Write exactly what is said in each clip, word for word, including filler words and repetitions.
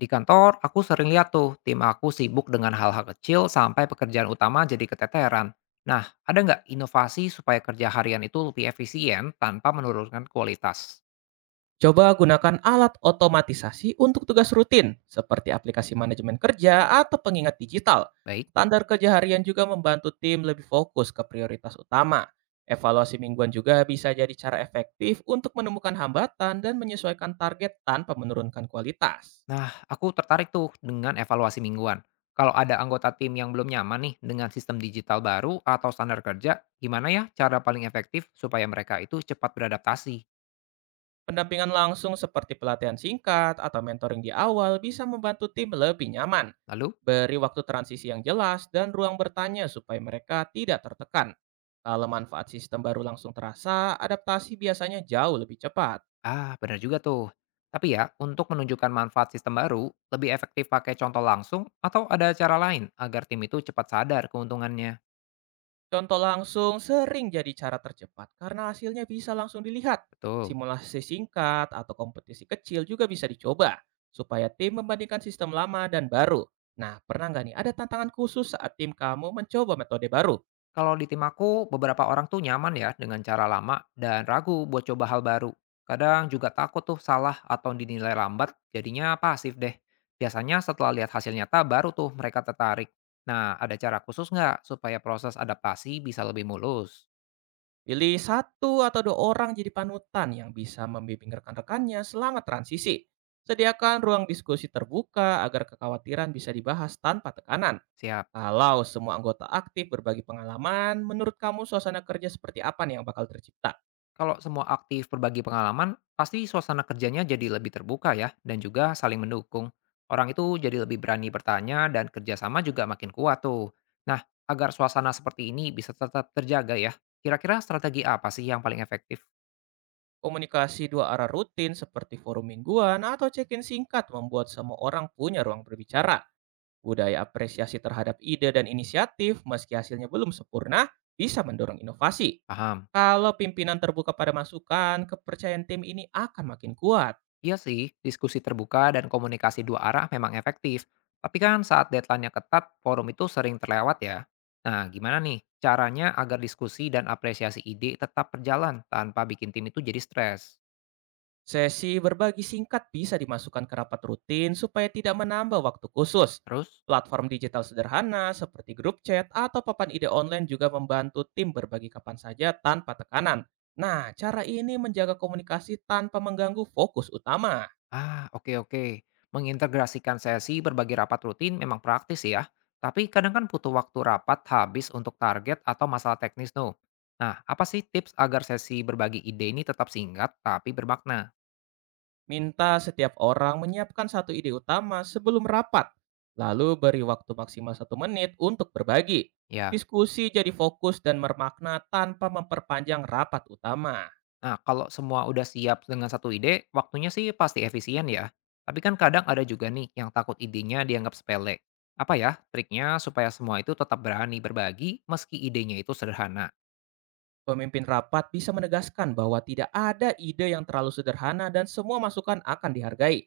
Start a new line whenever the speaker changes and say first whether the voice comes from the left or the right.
left: Di kantor, aku sering lihat tuh tim aku sibuk dengan hal-hal kecil sampai pekerjaan utama jadi keteteran. Nah, ada nggak inovasi supaya kerja harian itu lebih efisien tanpa menurunkan kualitas?
right: Coba gunakan alat otomatisasi untuk tugas rutin, seperti aplikasi manajemen kerja atau pengingat digital.
left: Baik.
right: Standar kerja harian juga membantu tim lebih fokus ke prioritas utama. Evaluasi mingguan juga bisa jadi cara efektif untuk menemukan hambatan dan menyesuaikan target tanpa menurunkan kualitas.
left: Nah, aku tertarik tuh dengan evaluasi mingguan. Kalau ada anggota tim yang belum nyaman nih dengan sistem digital baru atau standar kerja, gimana ya cara paling efektif supaya mereka itu cepat beradaptasi?
right: Pendampingan langsung seperti pelatihan singkat atau mentoring di awal bisa membantu tim lebih nyaman.
left: Lalu,
right: Beri waktu transisi yang jelas dan ruang bertanya supaya mereka tidak tertekan. Kalau manfaat sistem baru langsung terasa, adaptasi biasanya jauh lebih cepat.
left: ah, benar juga tuh. Tapi ya, untuk menunjukkan manfaat sistem baru, lebih efektif pakai contoh langsung atau ada cara lain agar tim itu cepat sadar keuntungannya.
right: Contoh langsung sering jadi cara tercepat karena hasilnya bisa langsung dilihat.
left: Betul.
right: Simulasi singkat atau kompetisi kecil juga bisa dicoba supaya tim membandingkan sistem lama dan baru. Nah, pernah nggak nih ada tantangan khusus saat tim kamu mencoba metode baru?
left: Kalau di tim aku, beberapa orang tuh nyaman ya dengan cara lama dan ragu buat coba hal baru. Kadang juga takut tuh salah atau dinilai lambat, jadinya pasif deh. Biasanya setelah lihat hasil nyata baru tuh mereka tertarik. Nah, ada cara khusus nggak supaya proses adaptasi bisa lebih mulus?
right: Pilih satu atau dua orang jadi panutan yang bisa membimbing rekan-rekannya selama transisi. Sediakan ruang diskusi terbuka agar kekhawatiran bisa dibahas tanpa tekanan.
left: Siap.
right: Kalau semua anggota aktif berbagi pengalaman, menurut kamu suasana kerja seperti apa nih yang bakal tercipta?
left: Kalau semua aktif berbagi pengalaman, pasti suasana kerjanya jadi lebih terbuka ya, dan juga saling mendukung. Orang itu jadi lebih berani bertanya dan kerjasama juga makin kuat tuh. Nah, agar suasana seperti ini bisa tetap terjaga ya, kira-kira strategi apa sih yang paling efektif?
right: Komunikasi dua arah rutin seperti forum mingguan atau check-in singkat membuat semua orang punya ruang berbicara. Budaya apresiasi terhadap ide dan inisiatif, meski hasilnya belum sempurna, bisa mendorong inovasi.
left: Paham?
right: Kalau pimpinan terbuka pada masukan, kepercayaan tim ini akan makin kuat.
left: Iya sih, diskusi terbuka dan komunikasi dua arah memang efektif. Tapi kan saat deadline-nya ketat, forum itu sering terlewat ya. Nah, gimana nih caranya agar diskusi dan apresiasi ide tetap berjalan tanpa bikin tim itu jadi stres?
right: Sesi berbagi singkat bisa dimasukkan ke rapat rutin supaya tidak menambah waktu khusus.
left: Terus?
right: Platform digital sederhana seperti grup chat atau papan ide online juga membantu tim berbagi kapan saja tanpa tekanan. Nah, cara ini menjaga komunikasi tanpa mengganggu fokus utama.
left: Ah, oke oke. Mengintegrasikan sesi berbagi rapat rutin memang praktis ya, tapi kadang kan butuh waktu rapat habis untuk target atau masalah teknis tuh. Nah, apa sih tips agar sesi berbagi ide ini tetap singkat tapi bermakna?
right: Minta setiap orang menyiapkan satu ide utama sebelum rapat, lalu beri waktu maksimal satu menit untuk berbagi.
left: Ya,
right: Diskusi jadi fokus dan bermakna tanpa memperpanjang rapat utama.
left: nah, kalau semua udah siap dengan satu ide, waktunya sih pasti efisien ya. Tapi kan kadang ada juga nih yang takut idenya dianggap sepele. Apa ya triknya supaya semua itu tetap berani berbagi meski idenya itu sederhana?
right: Pemimpin rapat bisa menegaskan bahwa tidak ada ide yang terlalu sederhana dan semua masukan akan dihargai.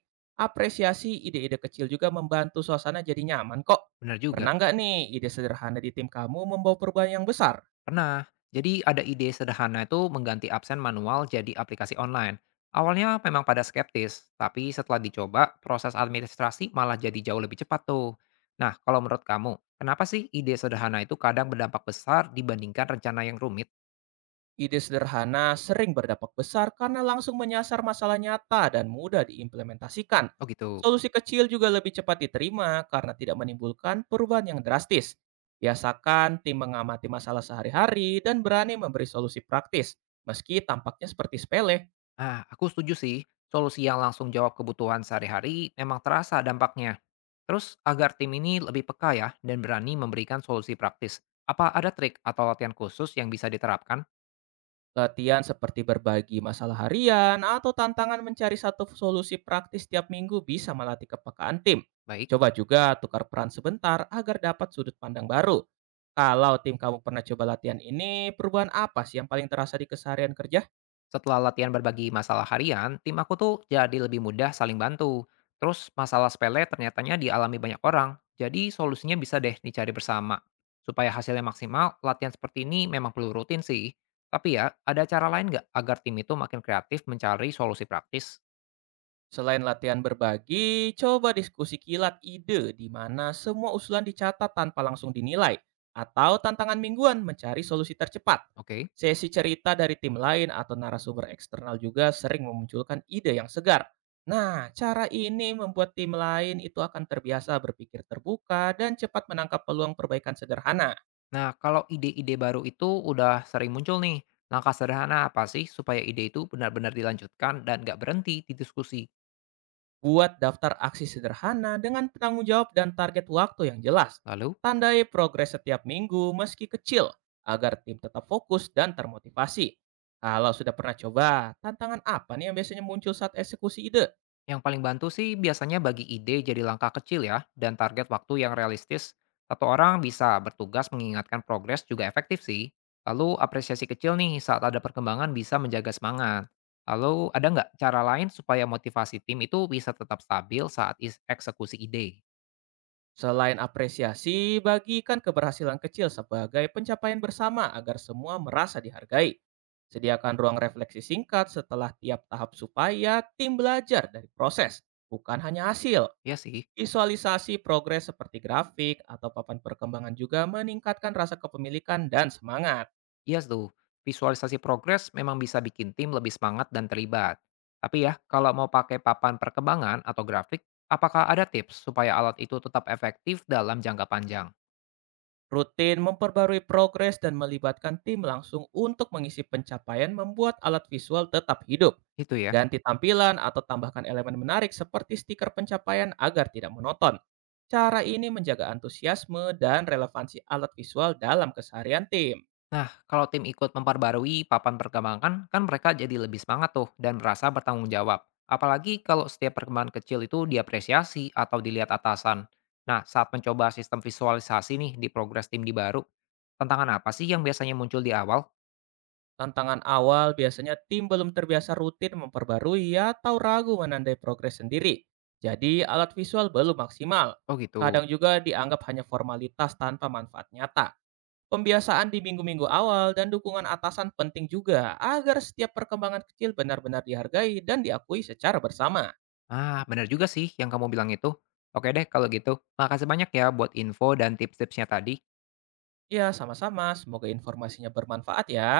right: Apresiasi ide-ide kecil juga membantu suasana jadi nyaman kok.
left: Benar juga.
right: Pernah nggak nih ide sederhana di tim kamu membawa perubahan yang besar?
left: Pernah. Jadi ada ide sederhana itu mengganti absen manual jadi aplikasi online. Awalnya memang pada skeptis, tapi setelah dicoba, proses administrasi malah jadi jauh lebih cepat tuh. Nah, kalau menurut kamu, kenapa sih ide sederhana itu kadang berdampak besar dibandingkan rencana yang rumit?
right: Ide sederhana sering berdampak besar karena langsung menyasar masalah nyata dan mudah diimplementasikan.
left: Oh gitu.
right: Solusi kecil juga lebih cepat diterima karena tidak menimbulkan perubahan yang drastis. Biasakan tim mengamati masalah sehari-hari dan berani memberi solusi praktis, meski tampaknya seperti sepele.
left: Ah, aku setuju sih. Solusi yang langsung jawab kebutuhan sehari-hari memang terasa dampaknya. Terus, agar tim ini lebih peka ya dan berani memberikan solusi praktis. Apa ada trik atau latihan khusus yang bisa diterapkan?
right: Latihan seperti berbagi masalah harian atau tantangan mencari satu solusi praktis tiap minggu bisa melatih kepekaan tim.
left: Baik.
right: Coba juga tukar peran sebentar agar dapat sudut pandang baru. Kalau tim kamu pernah coba latihan ini, perubahan apa sih yang paling terasa di keseharian kerja?
left: Setelah latihan berbagi masalah harian, tim aku tuh jadi lebih mudah saling bantu. Terus masalah sepele ternyatanya dialami banyak orang, jadi solusinya bisa deh dicari bersama. Supaya hasilnya maksimal, latihan seperti ini memang perlu rutin sih. Tapi ya, ada cara lain nggak agar tim itu makin kreatif mencari solusi praktis?
right: Selain latihan berbagi, coba diskusi kilat ide di mana semua usulan dicatat tanpa langsung dinilai atau tantangan mingguan mencari solusi tercepat.
left: Oke.
right: Sesi cerita dari tim lain atau narasumber eksternal juga sering memunculkan ide yang segar. Nah, cara ini membuat tim lain itu akan terbiasa berpikir terbuka dan cepat menangkap peluang perbaikan sederhana.
left: Nah, kalau ide-ide baru itu udah sering muncul nih, langkah sederhana apa sih supaya ide itu benar-benar dilanjutkan dan nggak berhenti di diskusi?
right: Buat daftar aksi sederhana dengan penanggung jawab dan target waktu yang jelas.
left: Lalu?
right: Tandai progres setiap minggu meski kecil agar tim tetap fokus dan termotivasi. Kalau sudah pernah coba, tantangan apa nih yang biasanya muncul saat eksekusi ide?
left: Yang paling bantu sih biasanya bagi ide jadi langkah kecil ya, dan target waktu yang realistis. Satu orang bisa bertugas mengingatkan progres juga efektif sih. Lalu apresiasi kecil nih saat ada perkembangan bisa menjaga semangat. Lalu ada nggak cara lain supaya motivasi tim itu bisa tetap stabil saat is- eksekusi ide?
right: Selain apresiasi, bagikan keberhasilan kecil sebagai pencapaian bersama agar semua merasa dihargai. Sediakan ruang refleksi singkat setelah tiap tahap supaya tim belajar dari proses, bukan hanya hasil.
left: Ya sih.
right: Visualisasi progres seperti grafik atau papan perkembangan juga meningkatkan rasa kepemilikan dan semangat.
left: Iya tuh, visualisasi progres memang bisa bikin tim lebih semangat dan terlibat. Tapi ya, kalau mau pakai papan perkembangan atau grafik, apakah ada tips supaya alat itu tetap efektif dalam jangka panjang?
right: Rutin memperbarui progres dan melibatkan tim langsung untuk mengisi pencapaian membuat alat visual tetap hidup.
left: Itu ya.
right: Ganti tampilan atau tambahkan elemen menarik seperti stiker pencapaian agar tidak monoton. Cara ini menjaga antusiasme dan relevansi alat visual dalam keseharian tim.
left: Nah, kalau tim ikut memperbarui papan perkembangan, kan mereka jadi lebih semangat tuh dan merasa bertanggung jawab. Apalagi kalau setiap perkembangan kecil itu diapresiasi atau dilihat atasan. Nah, saat mencoba sistem visualisasi nih di progres tim di baru, tantangan apa sih yang biasanya muncul di awal?
right: Tantangan awal biasanya tim belum terbiasa rutin memperbarui atau ragu menandai progres sendiri. Jadi alat visual belum maksimal.
left: Oh gitu.
right: Kadang juga dianggap hanya formalitas tanpa manfaat nyata. Pembiasaan di minggu-minggu awal dan dukungan atasan penting juga agar setiap perkembangan kecil benar-benar dihargai dan diakui secara bersama.
left: Ah, benar juga sih yang kamu bilang itu. Oke deh kalau gitu. Makasih banyak ya buat info dan tips-tipsnya tadi.
right: Ya, sama-sama. Semoga informasinya bermanfaat ya.